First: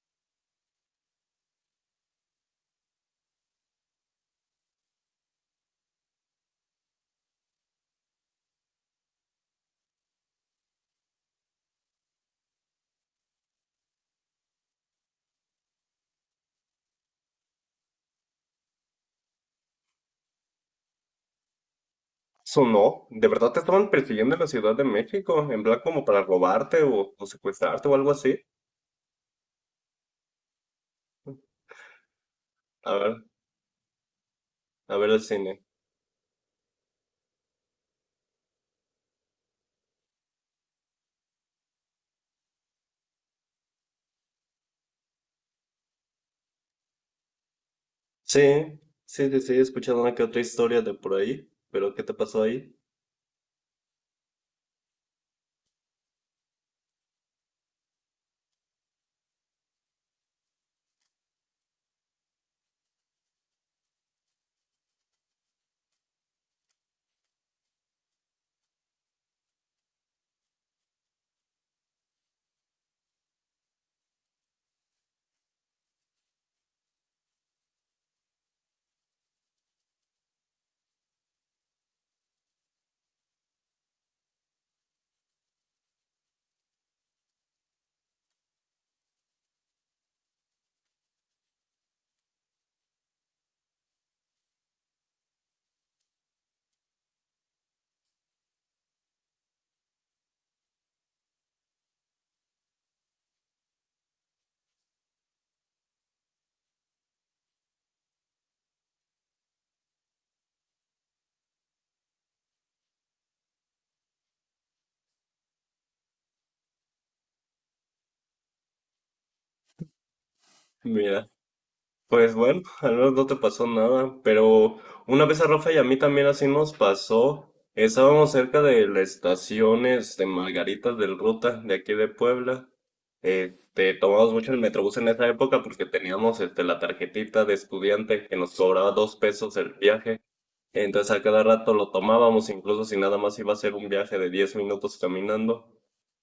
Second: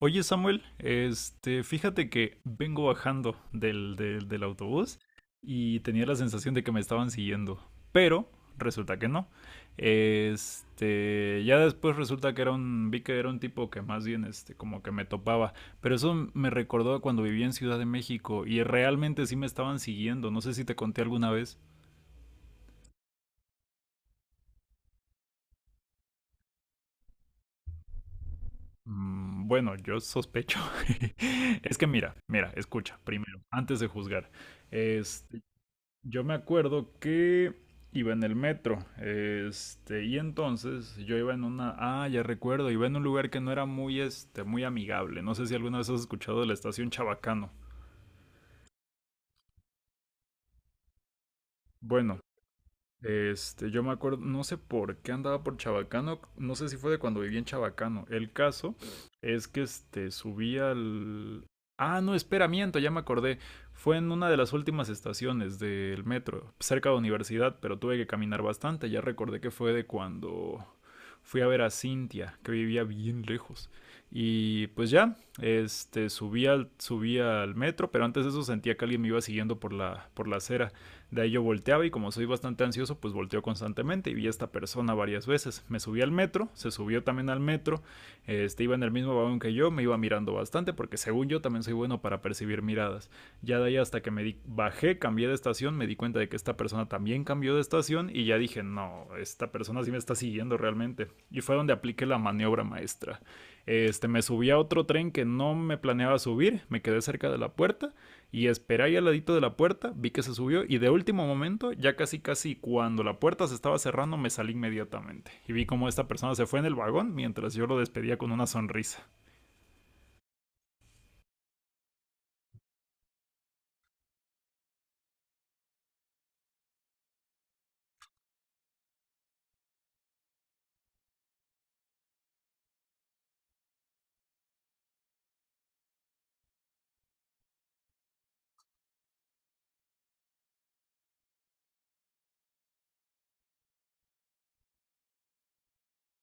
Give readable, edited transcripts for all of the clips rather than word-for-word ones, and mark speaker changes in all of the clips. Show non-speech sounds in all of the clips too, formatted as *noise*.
Speaker 1: Oye Samuel, fíjate que vengo bajando del autobús y tenía la sensación de que me estaban siguiendo, pero resulta que no. Ya después resulta que era vi que era un tipo que más bien, como que me topaba, pero eso me recordó a cuando vivía en Ciudad de México y realmente sí me estaban siguiendo, no sé si te conté alguna vez.
Speaker 2: Sonó, ¿de verdad te estaban persiguiendo en la Ciudad de México? En plan como para robarte o secuestrarte o algo así.
Speaker 1: Bueno, yo sospecho. *laughs* Es que mira, mira,
Speaker 2: A
Speaker 1: escucha,
Speaker 2: ver,
Speaker 1: primero, antes de juzgar.
Speaker 2: a ver el cine.
Speaker 1: Yo me acuerdo que iba en el metro, y entonces yo iba en una, ah, ya recuerdo, iba en un lugar que no era muy, muy amigable. No sé si alguna vez has escuchado de la estación Chabacano.
Speaker 2: Sí, sí, sí, sí, he escuchado una que otra historia de por ahí, pero ¿qué te
Speaker 1: Bueno,
Speaker 2: pasó ahí?
Speaker 1: Yo me acuerdo, no sé por qué andaba por Chabacano, no sé si fue de cuando vivía en Chabacano. El caso es que este subía al... Ah, no, espera, miento, ya me acordé. Fue en una de las últimas estaciones del metro, cerca de universidad, pero tuve que caminar bastante. Ya recordé que fue de cuando fui a ver a Cintia, que vivía bien lejos. Y pues ya, subí al metro, pero antes de eso sentía que alguien me iba siguiendo por por la acera. De ahí yo volteaba y como soy bastante ansioso, pues volteo constantemente y vi a esta persona varias veces. Me subí al metro, se subió también al metro, este iba en el mismo vagón que yo, me iba mirando bastante porque según yo también soy bueno para percibir miradas. Ya de ahí hasta que me di bajé, cambié de estación, me di cuenta de que esta persona también cambió de estación y ya dije, no, esta persona sí me está siguiendo realmente. Y fue donde apliqué la maniobra maestra. Me subí a otro tren que no me planeaba subir, me quedé cerca de la puerta y esperé ahí al ladito de la puerta, vi que se subió y de último momento, ya casi casi cuando la puerta se estaba cerrando, me salí inmediatamente. Y vi cómo esta persona se fue en el vagón mientras yo lo despedía con una sonrisa.
Speaker 2: Mira, pues bueno, *laughs* al menos no te pasó nada, pero una vez a Rafa y a mí también así nos pasó. Estábamos cerca de la estación de Margaritas del Ruta, de aquí de Puebla. Tomamos mucho el Metrobús en esa época porque teníamos la tarjetita de estudiante que nos cobraba 2 pesos el viaje. Entonces a cada rato lo tomábamos, incluso si nada más iba a ser un viaje de 10 minutos caminando.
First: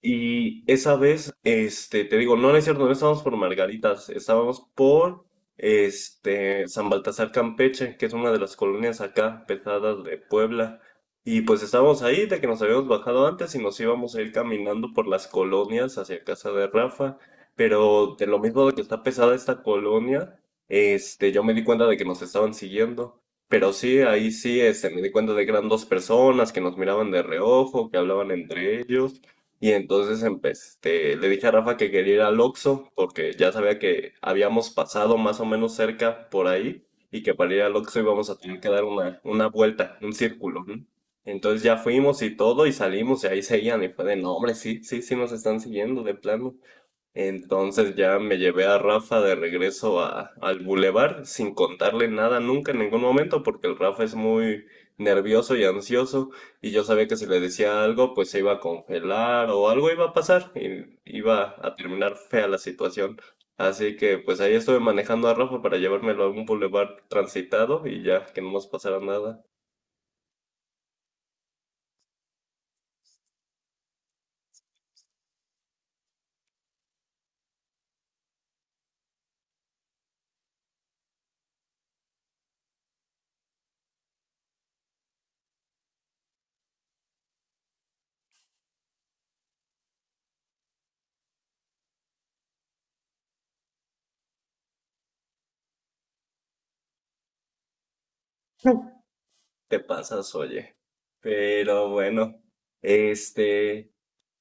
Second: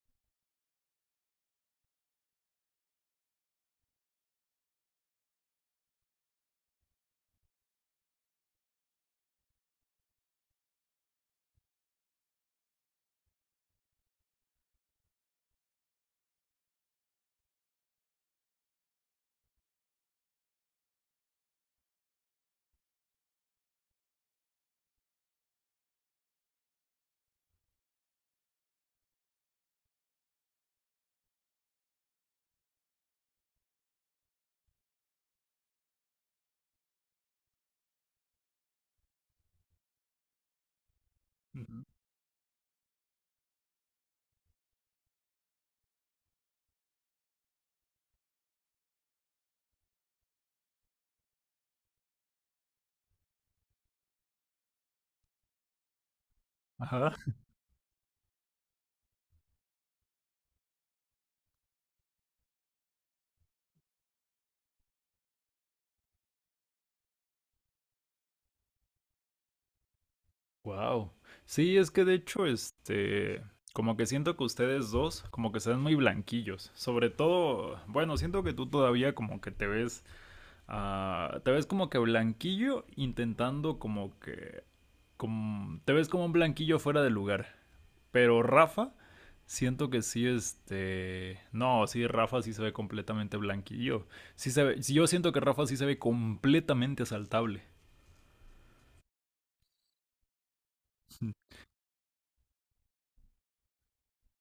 Speaker 2: Y esa vez, te digo, no, no es cierto, no estábamos por Margaritas, estábamos por, San Baltasar Campeche, que es una de las colonias acá pesadas de Puebla. Y pues estábamos ahí de que nos habíamos bajado antes y nos íbamos a ir caminando por las colonias hacia casa de Rafa. Pero de lo mismo de que está pesada esta colonia, yo me di cuenta de que nos estaban siguiendo. Pero sí, ahí sí, me di cuenta de que eran dos personas que nos miraban de reojo, que hablaban entre ellos. Y entonces le dije a Rafa que quería ir al Oxxo, porque ya sabía que habíamos pasado más o menos cerca por ahí, y que para ir al Oxxo íbamos a tener que dar una vuelta, un círculo, ¿no? Entonces ya
Speaker 1: Ujú.
Speaker 2: fuimos y todo, y salimos, y ahí seguían, y fue de, no, hombre, sí, sí, sí nos están siguiendo, de plano. Entonces ya me llevé a Rafa de regreso al bulevar sin contarle nada nunca en ningún momento porque el Rafa es muy nervioso y ansioso, y yo sabía que
Speaker 1: Ajá.
Speaker 2: si le decía algo pues se iba a congelar o algo iba a pasar y iba a terminar fea la situación. Así que pues ahí estuve manejando a Rafa para llevármelo a un bulevar transitado y ya que no nos pasara nada.
Speaker 1: Wow. Sí, es que de hecho, como que siento que ustedes dos como que se ven muy blanquillos. Sobre todo, bueno, siento que tú todavía como que te ves, ah, te ves como que blanquillo intentando como que, como, te ves como un blanquillo fuera de lugar. Pero Rafa, siento que sí, este. No, sí, Rafa sí se ve completamente blanquillo. Sí se ve... sí, yo siento que Rafa sí se ve completamente asaltable.
Speaker 2: Te pasas, oye. Pero bueno, este...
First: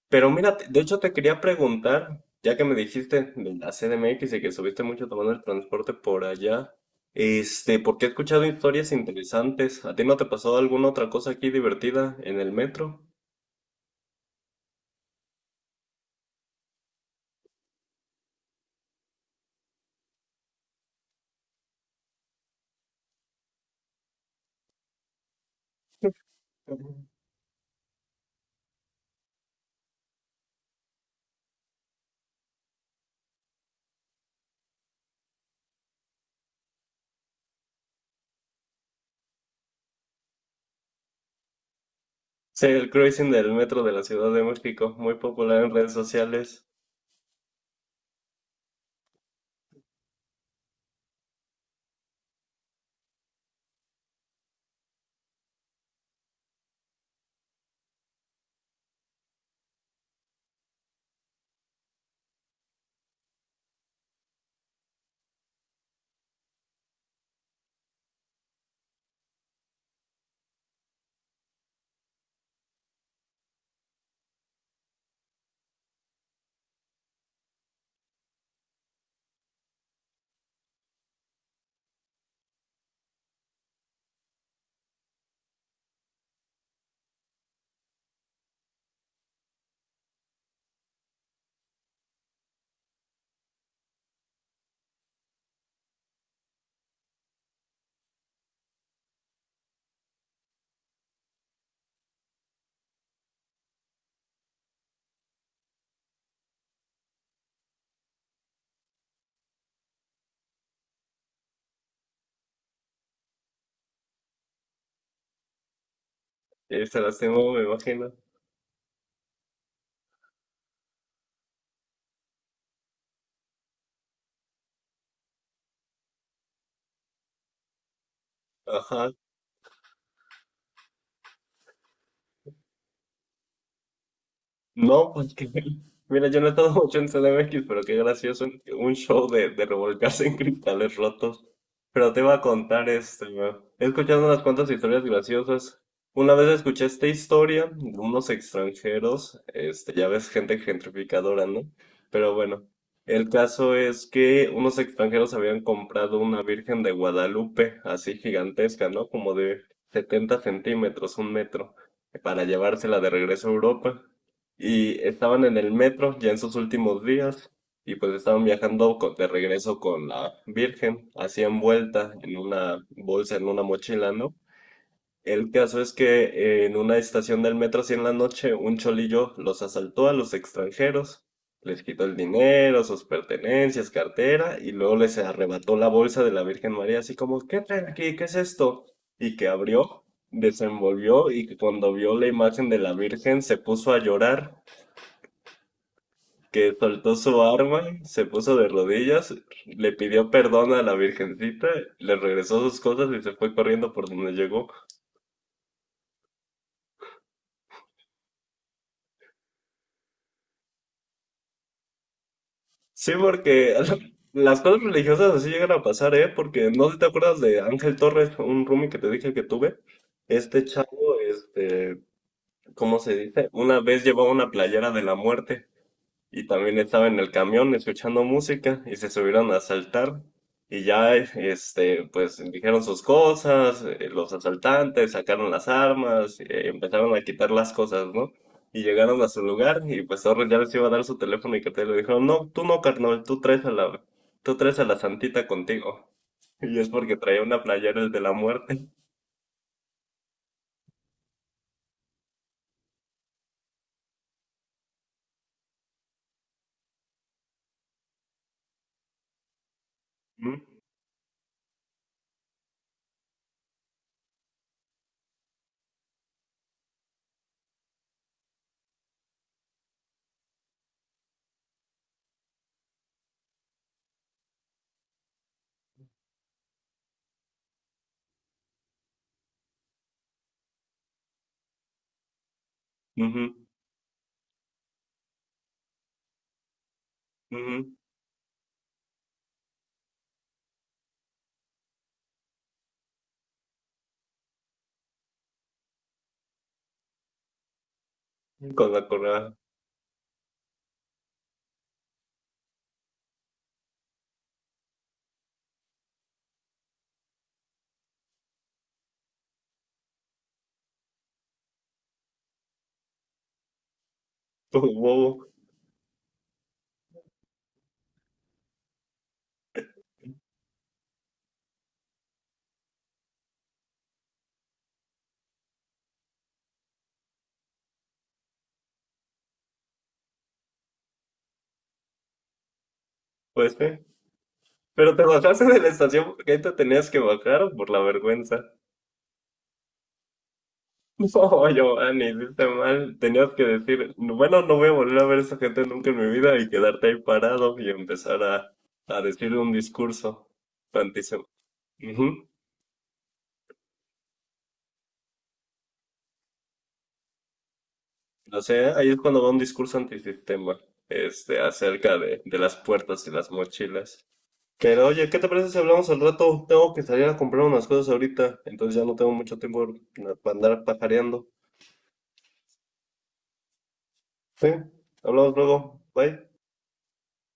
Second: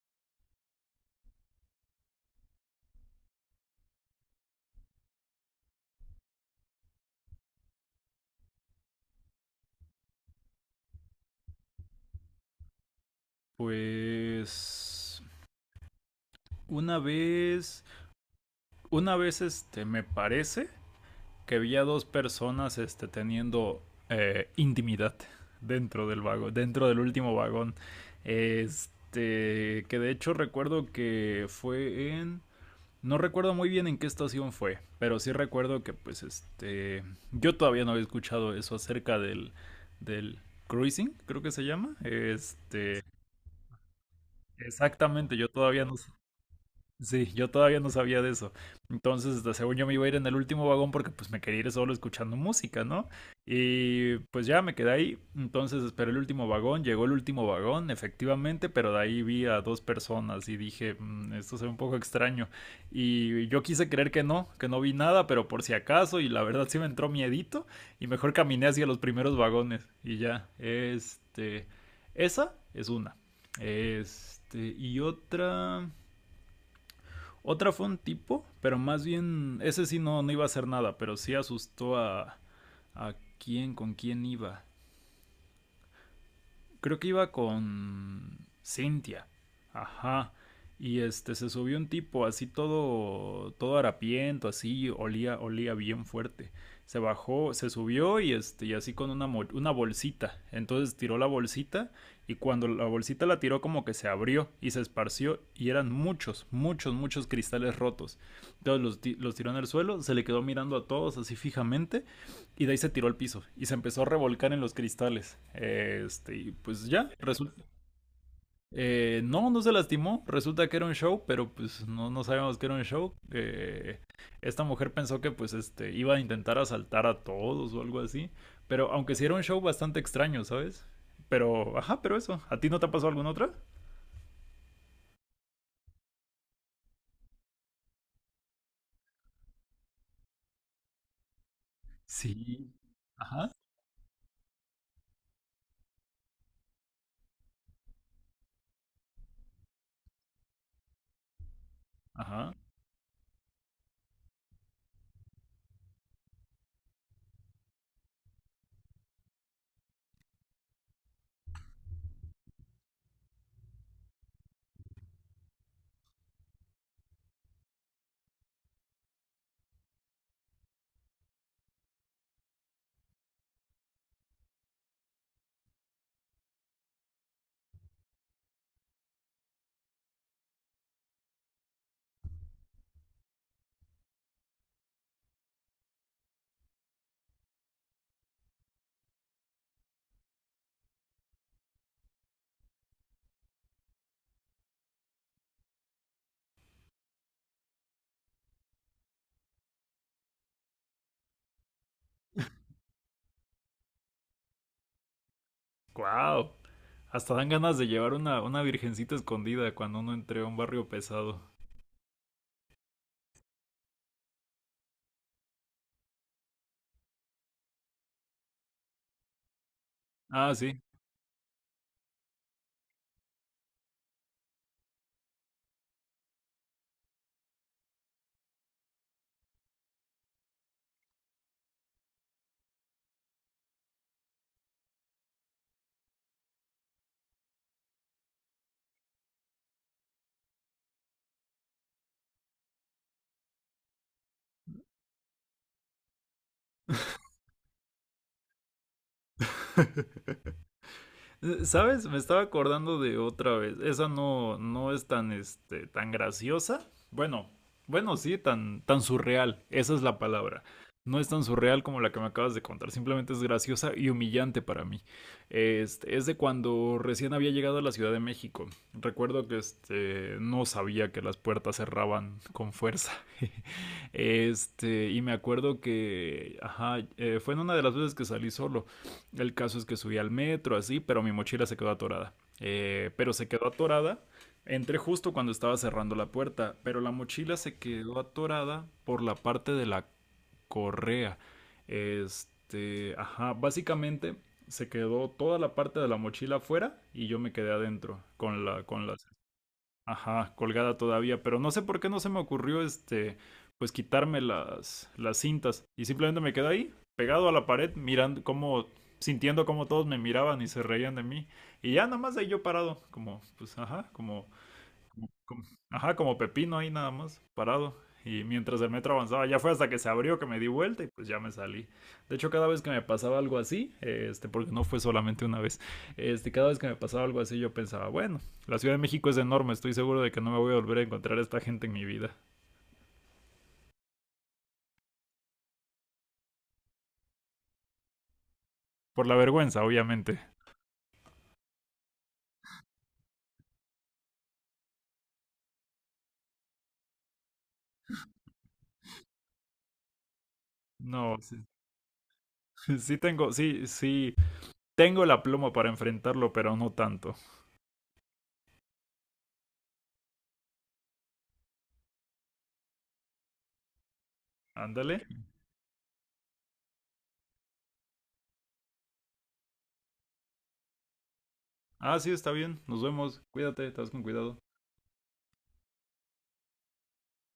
Speaker 2: Pero mira, de hecho te quería preguntar, ya que me dijiste de la CDMX y que subiste mucho tomando el transporte por allá, porque he escuchado historias interesantes. ¿A ti no te pasó alguna otra cosa aquí divertida en el metro?
Speaker 1: Pues. Una vez. Una vez, me parece que vi a dos personas este, teniendo intimidad dentro del vagón, dentro
Speaker 2: Ujú.
Speaker 1: del último vagón. Que de hecho recuerdo que fue en... No recuerdo muy bien en qué estación fue, pero sí recuerdo que pues este yo todavía no había escuchado eso acerca del cruising, creo que se llama.
Speaker 2: Sí, el cruising del metro de la Ciudad de México, muy
Speaker 1: Exactamente, yo
Speaker 2: popular en
Speaker 1: todavía
Speaker 2: redes
Speaker 1: no...
Speaker 2: sociales.
Speaker 1: Sí, yo todavía no sabía de eso. Entonces, según yo me iba a ir en el último vagón porque pues me quería ir solo escuchando música, ¿no? Y pues ya me quedé ahí. Entonces esperé el último vagón, llegó el último vagón, efectivamente, pero de ahí vi a dos personas y dije, "Mm, esto se ve un poco extraño. Y yo quise creer que no vi nada, pero por si acaso, y la verdad sí me entró miedito, y mejor caminé hacia los primeros vagones. Y ya, esa es una. Y otra... Otra fue un tipo, pero más bien, ese sí no, no iba a hacer nada, pero sí asustó a quién, con quién iba... creo que iba con Cynthia. Ajá. Y este se subió un tipo así todo harapiento, así olía bien fuerte. Se bajó, se subió y este y así con una bolsita. Entonces tiró la bolsita y cuando la bolsita la tiró como que se abrió y se esparció y eran muchos, muchos, muchos cristales rotos. Entonces los tiró en el suelo, se le quedó mirando a todos así fijamente y de ahí se tiró al piso y se empezó a revolcar en los cristales. Y
Speaker 2: ¿Eh,
Speaker 1: pues
Speaker 2: se
Speaker 1: ya,
Speaker 2: lastimó, me
Speaker 1: resulta.
Speaker 2: imagino?
Speaker 1: No, no se lastimó. Resulta que era un show, pero pues no, no sabíamos que era un show. Esta mujer pensó que pues este iba a intentar asaltar a todos o algo así. Pero
Speaker 2: Ajá.
Speaker 1: aunque sí era un show bastante extraño, ¿sabes? Pero, ajá, pero eso. ¿A ti no te ha pasado alguna otra?
Speaker 2: No, porque *laughs* mira, yo no he estado mucho en CDMX, pero qué gracioso un show de revolcarse en cristales rotos. Pero te iba a
Speaker 1: Sí.
Speaker 2: contar
Speaker 1: Ajá,
Speaker 2: ¿no? He escuchado unas cuantas historias graciosas. Una vez escuché esta historia de unos extranjeros, ya ves, gente gentrificadora, ¿no? Pero
Speaker 1: ajá.
Speaker 2: bueno, el caso es que unos extranjeros habían comprado una Virgen de Guadalupe, así gigantesca, ¿no? Como de 70 centímetros, un metro, para llevársela de regreso a Europa. Y estaban en el metro ya en sus últimos días, y pues estaban viajando de regreso con la Virgen, así envuelta en una bolsa, en una mochila, ¿no? El caso es que en una estación del metro, así en la noche, un cholillo los asaltó a los extranjeros, les quitó el dinero, sus pertenencias, cartera, y luego les arrebató la bolsa de la Virgen María, así como, ¿qué traen aquí? ¿Qué es esto? Y que abrió, desenvolvió, y que cuando vio la imagen de la Virgen se puso a llorar, que soltó su arma, se puso de rodillas, le pidió perdón a la Virgencita, le regresó sus cosas y se fue corriendo por donde llegó.
Speaker 1: Wow. Hasta dan ganas de llevar una virgencita escondida cuando uno entre a un barrio pesado.
Speaker 2: Sí, porque *laughs* las cosas religiosas así llegan a pasar, ¿eh? Porque no sé si te acuerdas de Ángel Torres, un roomie que te dije que tuve.
Speaker 1: Ah,
Speaker 2: Este
Speaker 1: sí.
Speaker 2: chavo, ¿cómo se dice? Una vez llevó una playera de la muerte. Y también estaba en el camión escuchando música y se subieron a asaltar. Y ya, pues dijeron sus cosas, los asaltantes sacaron las armas, empezaron a quitar las cosas, ¿no? Y llegaron a su lugar y pues Torres ya les iba a dar su teléfono y que te le dijeron, no, tú no, carnal, tú traes a la, tú traes a la santita contigo. *laughs* Y es porque traía una playera el de la muerte.
Speaker 1: ¿Sabes? Me estaba acordando de otra vez. Esa no, no es tan, tan graciosa. Bueno, bueno, sí, tan, tan surreal. Esa es la palabra.
Speaker 2: *laughs*
Speaker 1: No es tan surreal como la que me acabas de contar. Simplemente es graciosa y humillante para mí. Es de cuando recién había llegado a la Ciudad de México. Recuerdo que no sabía que las puertas cerraban con fuerza. *laughs* Y me acuerdo que ajá, fue en una de las veces que salí solo. El caso es que subí al metro, así, pero mi mochila se quedó atorada. Pero se
Speaker 2: Ujú,
Speaker 1: quedó atorada. Entré justo cuando estaba cerrando la puerta, pero la mochila se
Speaker 2: ujú,
Speaker 1: quedó atorada por la parte de la correa. Ajá, básicamente se quedó toda la parte de la mochila afuera y yo me quedé adentro con
Speaker 2: ujú, con
Speaker 1: con
Speaker 2: la
Speaker 1: las...
Speaker 2: correa,
Speaker 1: Ajá, colgada todavía, pero no sé por qué no se me ocurrió pues quitarme las cintas y simplemente me quedé ahí, pegado a la pared, mirando cómo, sintiendo cómo todos me miraban y se reían de mí y ya nada más ahí yo parado, como, pues ajá, como
Speaker 2: como bobo.
Speaker 1: como... ajá, como pepino ahí nada más, parado. Y mientras el metro avanzaba, ya fue hasta que se abrió que me di vuelta y pues ya me salí. De hecho, cada vez que me pasaba algo así, porque no fue solamente una vez, cada vez que me pasaba algo así yo pensaba, bueno, la Ciudad de México es enorme, estoy seguro de que no me voy a volver a encontrar a esta gente en mi vida.
Speaker 2: *laughs* Pues, sí. Pero ¿te bajaste de la estación porque ahí te tenías que bajar o por la vergüenza? *laughs*
Speaker 1: Por la vergüenza, obviamente.
Speaker 2: No, Giovanni, hiciste mal. Tenías que decir, bueno, no voy a volver a ver a esa gente nunca en mi vida y quedarte ahí parado y empezar a decir un discurso
Speaker 1: No,
Speaker 2: antisistema.
Speaker 1: sí, *laughs* sí tengo, sí, sí, tengo la pluma para enfrentarlo, pero no tanto.
Speaker 2: No sé, ahí es cuando va un discurso antisistema, acerca de las puertas y las mochilas. Pero
Speaker 1: Ándale.
Speaker 2: oye, ¿qué te parece si hablamos al rato? Tengo que salir a comprar unas cosas ahorita, entonces ya no tengo mucho tiempo para andar pajareando.
Speaker 1: Ah, sí, está bien. Nos vemos. Cuídate, estás con cuidado.
Speaker 2: Sí, hablamos luego. Bye.